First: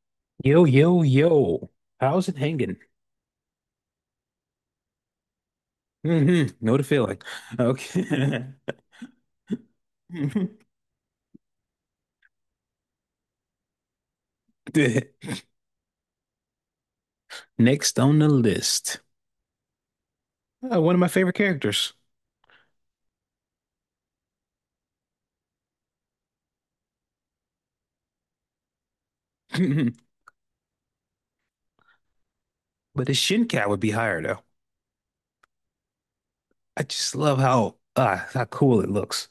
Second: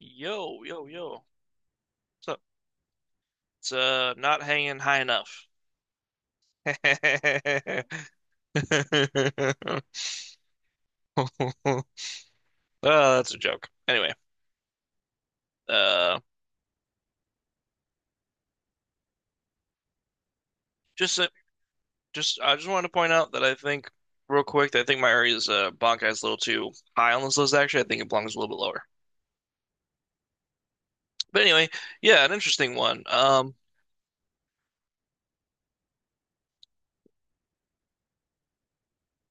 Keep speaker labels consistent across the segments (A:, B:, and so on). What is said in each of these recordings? A: Yo,
B: Yo,
A: yo,
B: yo,
A: yo.
B: yo.
A: What's
B: How's it
A: up?
B: hanging?
A: It's not hanging high enough.
B: Hmm Know the feeling. Okay.
A: Oh, that's a joke. Anyway, uh
B: Next on the list.
A: just uh, just I just wanted to point out that I think real quick that I think my area is Bankai's a little too high on this list, actually. I think it belongs a little bit lower. But anyway, yeah, an interesting one.
B: But his shin cap would be higher though. I just love how cool it looks.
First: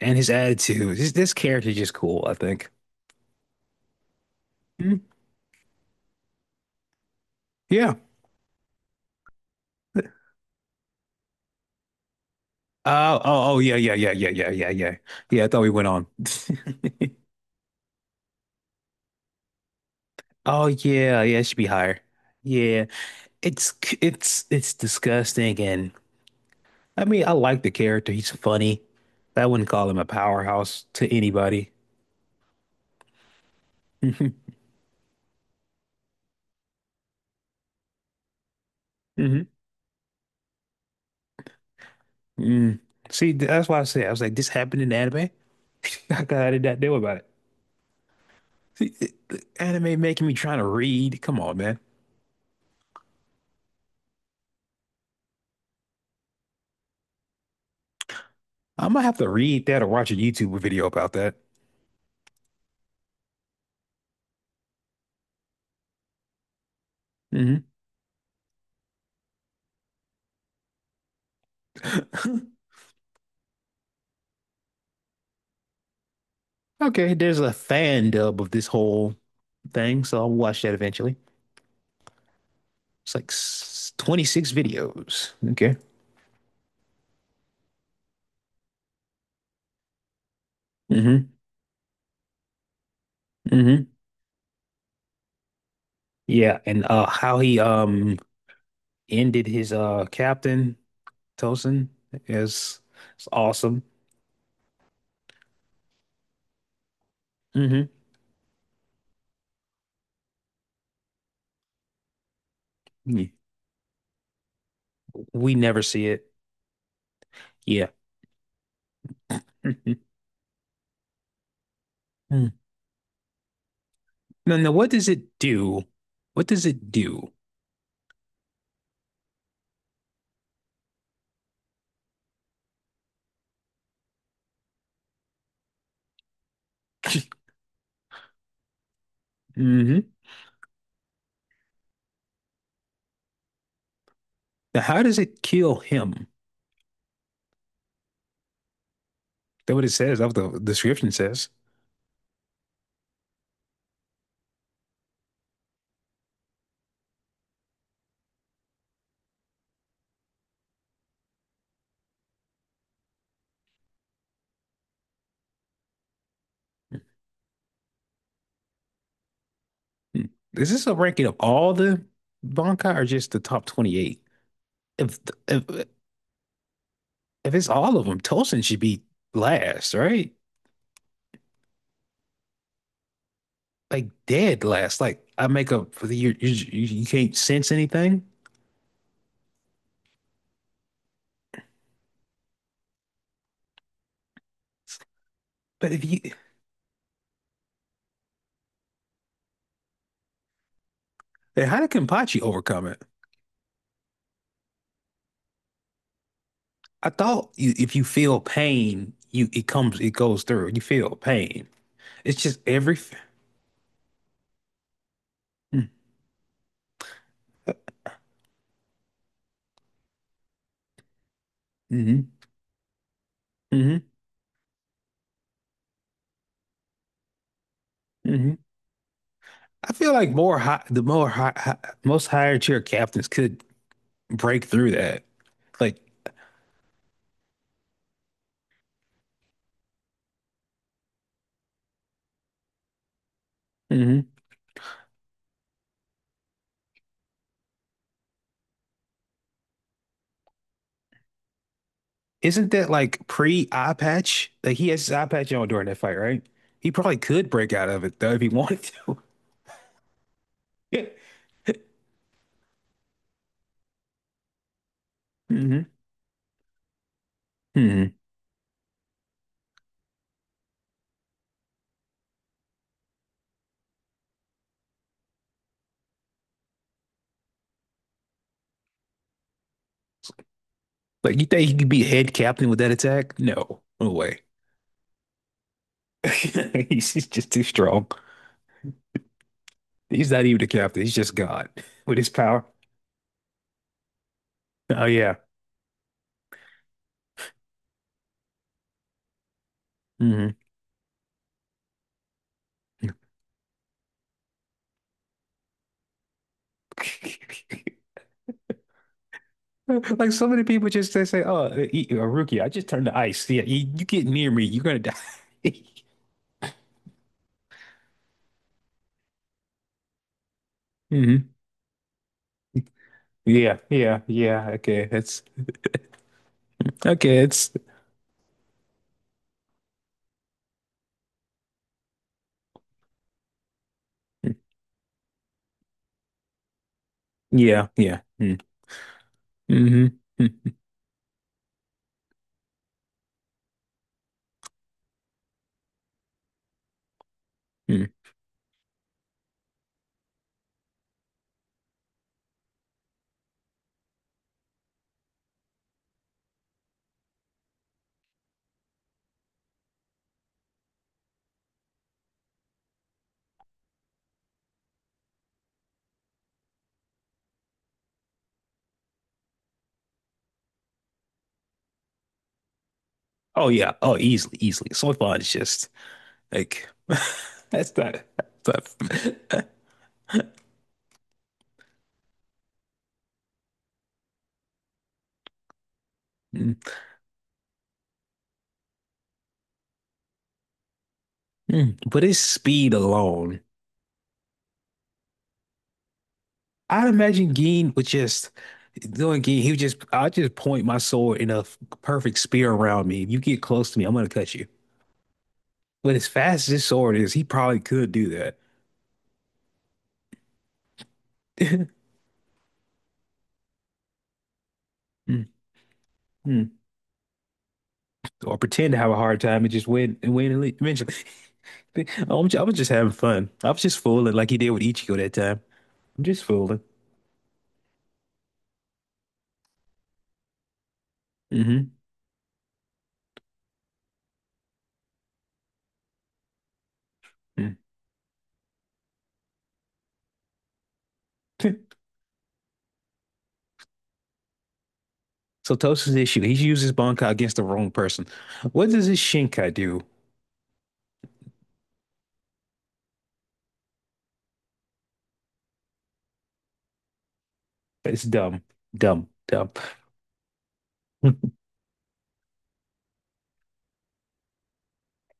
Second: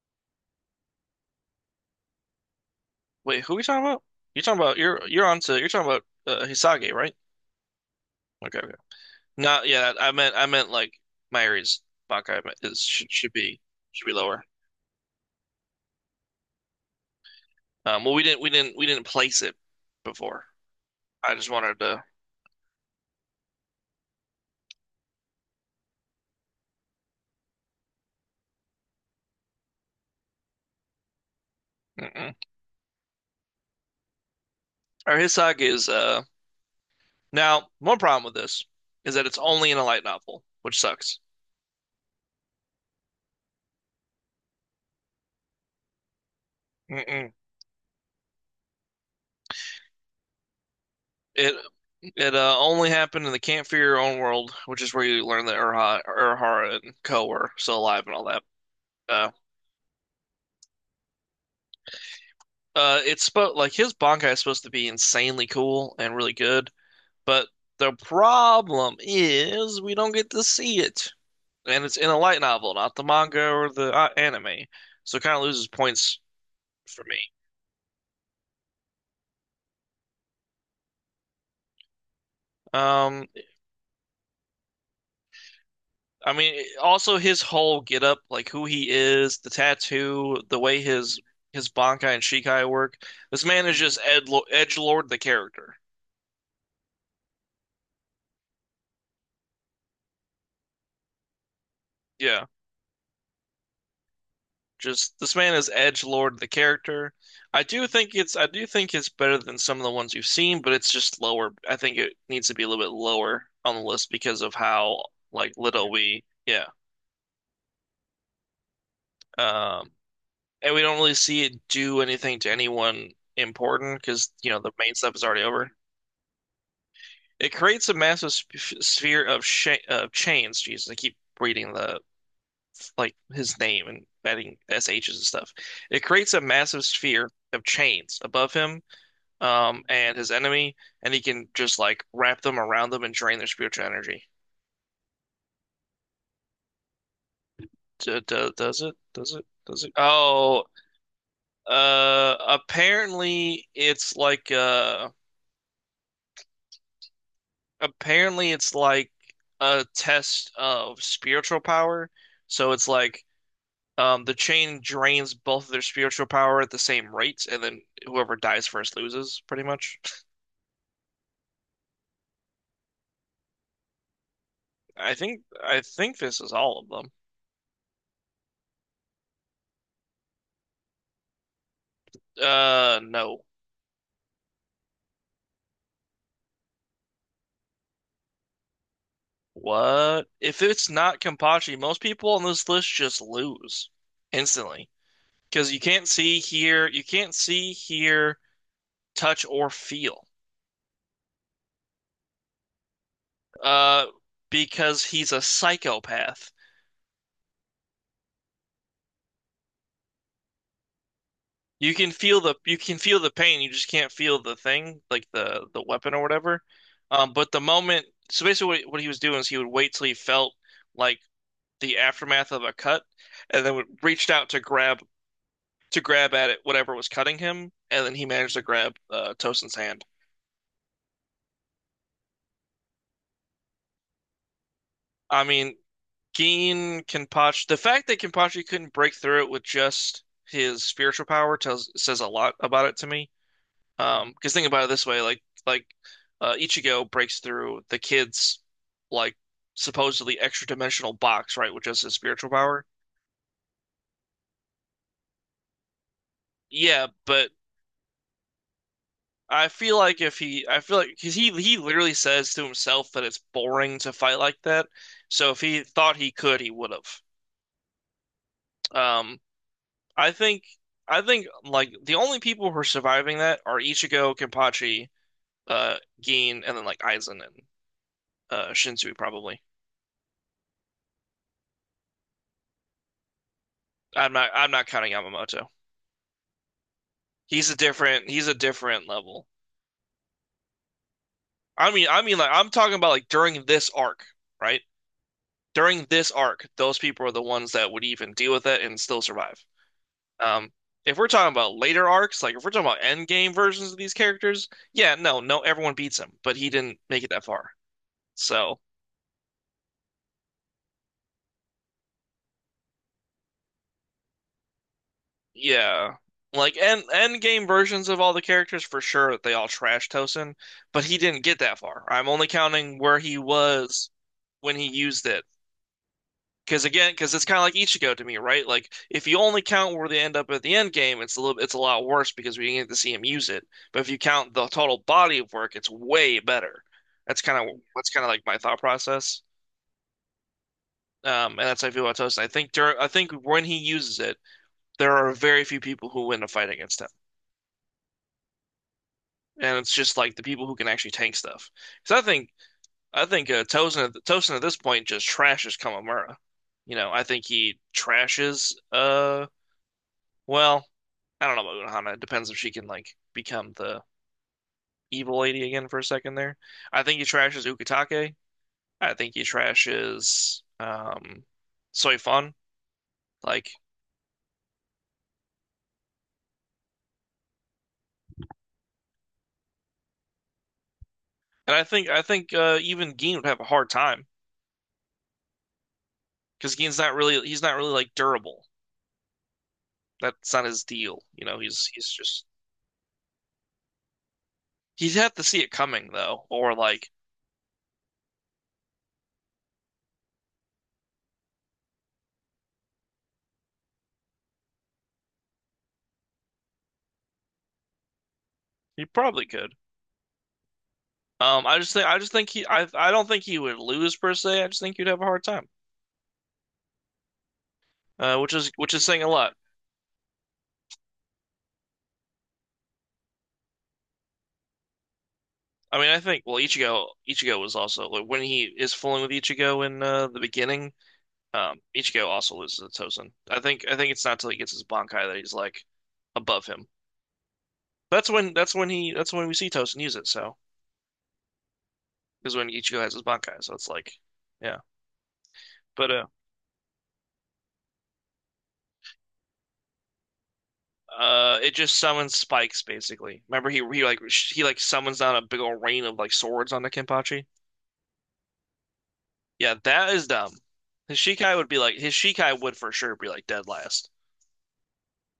B: And his attitude. This character is just cool, I think.
A: Wait, who are we talking about? You're talking about,
B: Mm,
A: Hisage, right?
B: yeah.
A: Okay, okay. Not, yeah, I meant, like Myri's Bankai is, should,
B: Oh,
A: should
B: oh, oh,
A: be
B: yeah, yeah,
A: should be
B: yeah, yeah,
A: lower.
B: yeah, yeah, yeah. Yeah, I thought we went on.
A: Well, we didn't place it before.
B: Oh yeah,
A: I
B: yeah, it
A: just
B: should be
A: wanted
B: higher.
A: to.
B: Yeah. It's c- it's disgusting and I mean, I like the character. He's funny. I wouldn't call him a powerhouse to anybody.
A: Mm-mm.
B: Hmm
A: Our Hisaki is, now one problem with this is that it's
B: hmm
A: only in a light novel, which sucks.
B: Mm. See, that's why I said, I was like, this happened in anime. I did not know about it.
A: Mm-mm.
B: See, the anime making me trying to read. Come
A: It
B: on, man.
A: it only happened in the Can't Your Own World, which is where you learn that Urhara and Ko are still alive and all that.
B: I am gonna have to
A: Uh,
B: read that or watch a YouTube video about that.
A: it's spo like his Bankai is supposed to be insanely cool and really good, but
B: Hmm
A: the problem is we don't get to see it, and it's in a light novel, not the manga or the anime. So it kind of loses points for
B: Okay,
A: me.
B: there's a fan dub of this whole thing, so I'll watch that eventually. It's
A: Um,
B: like 26 videos. Okay.
A: I mean, also his whole getup, like who he is, the tattoo, the way his
B: hmm
A: his Bankai and Shikai work. This man is
B: hmm
A: just Ed edgelord the character.
B: Yeah, and how he ended his captain Tosin.
A: Yeah.
B: It's it's awesome.
A: Just this man is Edge Lord the character. I do
B: Hmm
A: think it's I do think it's better than some of the ones you've seen, but it's just lower. I think it needs to be a little bit lower on the list because of how, like,
B: We never
A: little
B: see
A: we,
B: it.
A: yeah.
B: Yeah.
A: Um and we don't really see it do anything to
B: Mm.
A: anyone important, because, you
B: now
A: know, the
B: no. What
A: main
B: does
A: stuff
B: it
A: is already over.
B: do? What does it do?
A: It creates a massive sp sphere of sh of chains. Jesus, I keep reading the, like, his name and adding SH's and stuff. It creates a massive sphere of chains above him,
B: Hmm
A: and his enemy, and he can just, like, wrap them around them and drain their spiritual energy.
B: Now, how does it kill him? That's
A: Does
B: what it
A: it?
B: says. That's what the
A: Oh,
B: description says.
A: apparently it's like, apparently it's like a test of spiritual power. So it's like, the chain drains both of their spiritual power at the same rate, and then whoever dies first loses, pretty much.
B: Hmm. Is this a ranking of all the Bankai or just the top 28?
A: I
B: If
A: think I
B: if
A: think this is all of them.
B: if it's all of them, Tosin should be last, right?
A: No.
B: Like dead last. Like I make up for the you can't sense anything.
A: What? If it's not Kenpachi, most people on this list just lose instantly, because
B: But if you,
A: you can't see, hear, touch, or feel.
B: then how did Kenpachi overcome it?
A: Uh, because he's a psychopath.
B: I thought you, if you feel pain, you it comes, it goes through. You feel pain. It's just
A: You
B: every.
A: can feel the pain, you just can't feel the thing, like the weapon
B: Mm-hmm,
A: or whatever. But the moment, so basically, what he was doing is he would wait till he felt, like, the aftermath of a cut, and then would
B: mm-hmm,
A: reached out to grab at it, whatever was cutting him, and then he
B: mm-hmm.
A: managed to grab Tosin's
B: I
A: hand.
B: feel like more high, the more high, high, most higher tier captains could break through that.
A: I mean,
B: Like,
A: Geen Kenpachi, the fact that Kenpachi couldn't break through it with just his spiritual power tells says a lot about it to me.
B: hmm
A: Because think about it this way, like, Ichigo breaks through the kid's, like, supposedly extra dimensional box, right, with just his spiritual
B: isn't
A: power.
B: that like pre eye patch? Like he has his eye patch on during that fight, right? He
A: Yeah,
B: probably
A: but
B: could break out of it though if he wanted to.
A: I feel like if he, I feel
B: Yeah.
A: like because he literally says to himself that it's boring to fight like that. So if he
B: hmm
A: thought he could, he would have.
B: hmm
A: Um, I think like the only people who are surviving that are Ichigo, Kenpachi, Gin, and then like Aizen and Shinzui probably.
B: Like, you think he could be head captain with that attack? No, no
A: I'm
B: way.
A: not I'm not counting Yamamoto.
B: He's just too strong.
A: He's a different level.
B: He's not even the captain. He's just God
A: I mean
B: with
A: I
B: his
A: mean like
B: power.
A: I'm talking about, like, during this arc, right?
B: Oh yeah.
A: During this arc, those people are the ones that would even deal with it and still survive.
B: hmm
A: Um, if we're talking about later arcs, like if we're talking about end game versions of these characters, yeah, no, no, everyone beats him, but he didn't make it that far. So,
B: Like so many people just they say, "Oh, rookie, I just turned to ice. Yeah, you get near me, you're gonna die."
A: yeah, like end game versions of all the characters for sure they all trash Tosin, but he didn't
B: hmm
A: get that far. I'm only counting where he
B: Yeah,
A: was
B: yeah, yeah.
A: when he
B: Okay,
A: used
B: that's
A: it. Because, again, because
B: okay.
A: it's kind of
B: It's
A: like Ichigo to me, right? Like if you only count where they end up at the end game, it's a little, it's a lot worse because we didn't get to see him use it. But if you count the total body of work, it's way better.
B: yeah,
A: That's
B: yeah.
A: kind of like my
B: Mm-hmm.
A: thought process,
B: mm
A: and that's how I feel about Tosin. I think when he uses it, there are very few people who win a fight against him, and it's just, like, the people who can actually tank stuff. Because I think Tosin at this point just trashes Kamamura. You know, I think he trashes Well, I don't know about Unohana. It depends if she can, like, become the evil lady again for a second there. I think he trashes Ukitake. I think he trashes Soifun.
B: Oh
A: Like,
B: yeah. Oh, easily, easily. So far, it's just like that's not that's not.
A: and I think even Gin would have a hard time
B: Mm.
A: because Gin's not really he's not really, like, durable. That's not his deal. You know,
B: Mm.
A: he's
B: But his
A: just,
B: speed alone.
A: he'd have to see it coming though, or
B: I'd
A: like
B: imagine Gene would just doing Gene, he would just I'd just point my sword in a perfect spear around me. If you get close to me, I'm gonna cut you. But as fast as his sword is, he probably could do that.
A: he probably could. I just think he I don't think he would lose per se. I just think he'd have a hard
B: Hmm,
A: time,
B: hmm.
A: which
B: Or
A: is,
B: pretend
A: which
B: to
A: is
B: have a
A: saying a
B: hard
A: lot.
B: time and just win and win and leave eventually. I was just having fun. I was just fooling like he did with Ichigo that time.
A: I mean, I
B: I'm just
A: think, well,
B: fooling.
A: Ichigo was also, like, when he is fooling with Ichigo in, the beginning.
B: Mm-hmm.
A: Ichigo also loses to Tozen. I think it's not till he gets his Bankai that he's, like, above him.
B: hmm
A: That's when we see Tozen use it. So
B: Mm.
A: is when Ichigo has his Bankai. So it's like, yeah.
B: So
A: But
B: Tosa's
A: uh,
B: issue, he's used his Bankai against the wrong person. What does his Shinkai do?
A: uh, it just summons spikes, basically. Remember, he like summons down a big old rain of, like, swords on the Kenpachi.
B: It's dumb, dumb, dumb.
A: Yeah, that is dumb. His Shikai would be like his Shikai would for sure be like dead last.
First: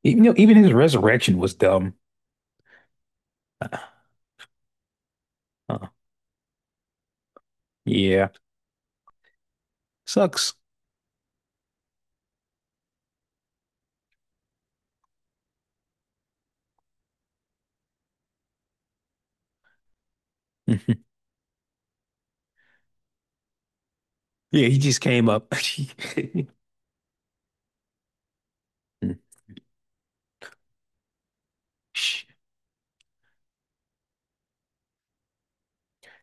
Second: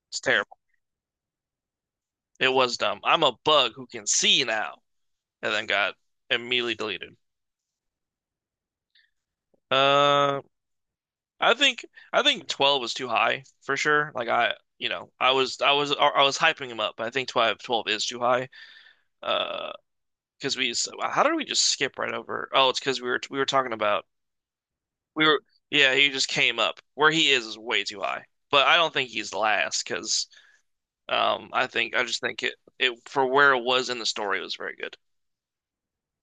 B: You
A: It's
B: know, even
A: terrible.
B: his resurrection was dumb.
A: It was dumb. I'm a bug
B: Uh,
A: who can see now, and then
B: uh,
A: got immediately deleted.
B: yeah,
A: Uh,
B: sucks.
A: I think 12 was too high for sure. Like, I, you know, I was I was I was hyping him up, but I think twelve is too high. Uh, because we so how did we just skip right over? Oh, it's because we were talking about,
B: Yeah, he just
A: we
B: came
A: were
B: up.
A: yeah, he just came up where he is way too high. But I don't think he's last because I think I just think it, for where it was in the story, it was very good.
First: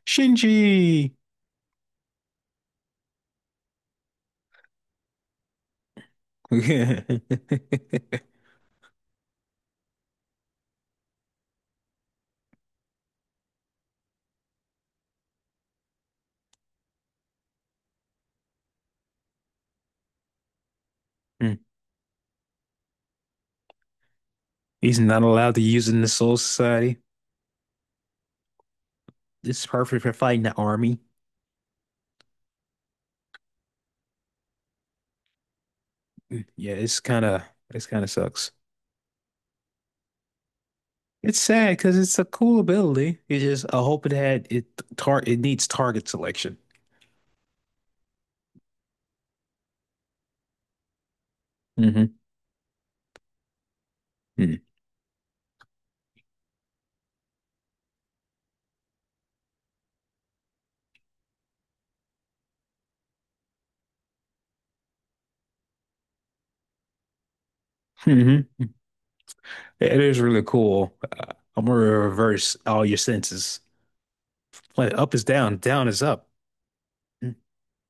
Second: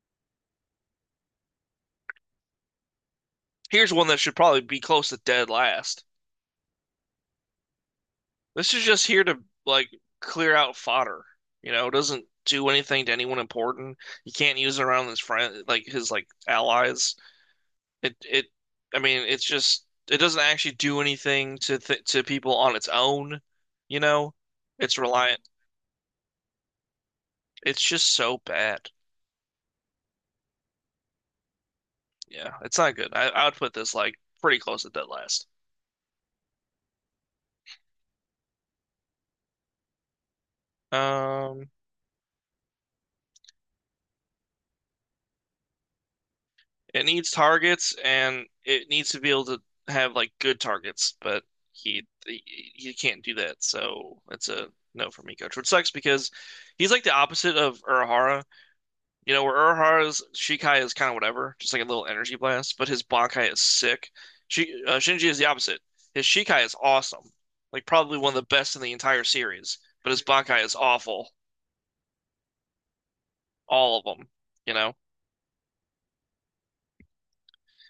B: Shinji.
A: Here's one that should probably be close to dead last.
B: Mm.
A: This is just here to, like, clear out fodder. You know, it doesn't do anything to anyone important. You can't use it around his friend, like his, like, allies. It it, I mean, it's just, it doesn't actually do anything to th to people on its own. You know, it's
B: He's not
A: reliant.
B: allowed to use it in the Soul Society.
A: It's just so bad.
B: It's perfect for fighting the army.
A: Yeah, it's not good. I would put this, like, pretty close to dead last.
B: Mm, yeah, it's kind of sucks. It's
A: Um,
B: sad because it's a cool ability. It's just I hope it had it tar it needs target selection.
A: It needs targets and it needs to be able to have, like, good targets, but he
B: Hmm
A: he, he can't do that. So it's a no for me, coach. Which sucks because he's, like, the opposite of Urahara. You know, where Urahara's Shikai is kind of whatever, just like a little energy blast, but his Bankai is sick. Shinji is the opposite. His Shikai is awesome, like probably one of the
B: Mm-hmm.
A: best in the entire series,
B: It
A: but
B: is
A: his
B: really
A: Bankai is
B: cool.
A: awful,
B: I'm gonna reverse all your senses.
A: all of them, you know?
B: Like up is down, down is up. You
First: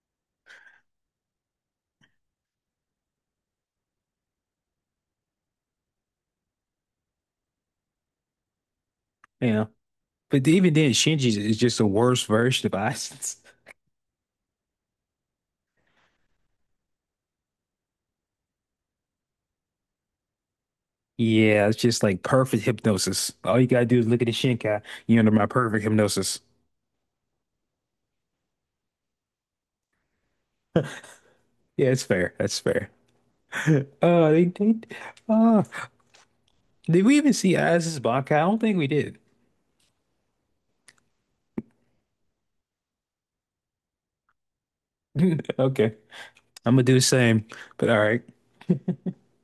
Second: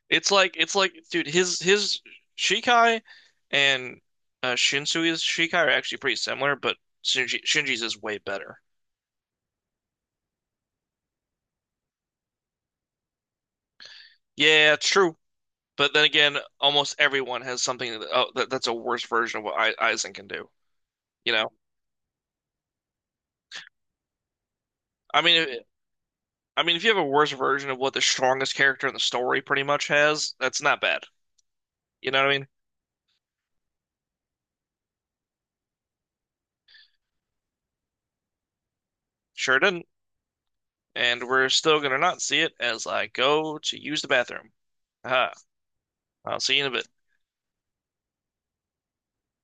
A: It's like, dude, his Shikai and Shinsuke's Shikai are actually pretty similar, but Shinji's is way better.
B: know, but even then, Shinji is just the worst version of Aizen.
A: Yeah, true. But then again, almost everyone has something that, oh, that's a worse version of what Aizen can do. You know,
B: Yeah, it's just like perfect hypnosis. All you gotta do is look at the Shinkai. You
A: I
B: under my
A: mean,
B: perfect hypnosis.
A: if you have a worse version of what the strongest character in the story pretty much has, that's not bad.
B: Yeah, it's
A: You know what
B: fair.
A: I mean?
B: That's fair. They uh, did we even see Aizen's Bankai? I don't think we did.
A: Sure didn't. And we're still gonna not see it as I go to use the bathroom. Aha.
B: Okay,
A: I'll see you in a
B: I'm gonna
A: bit.
B: do the same. But all right.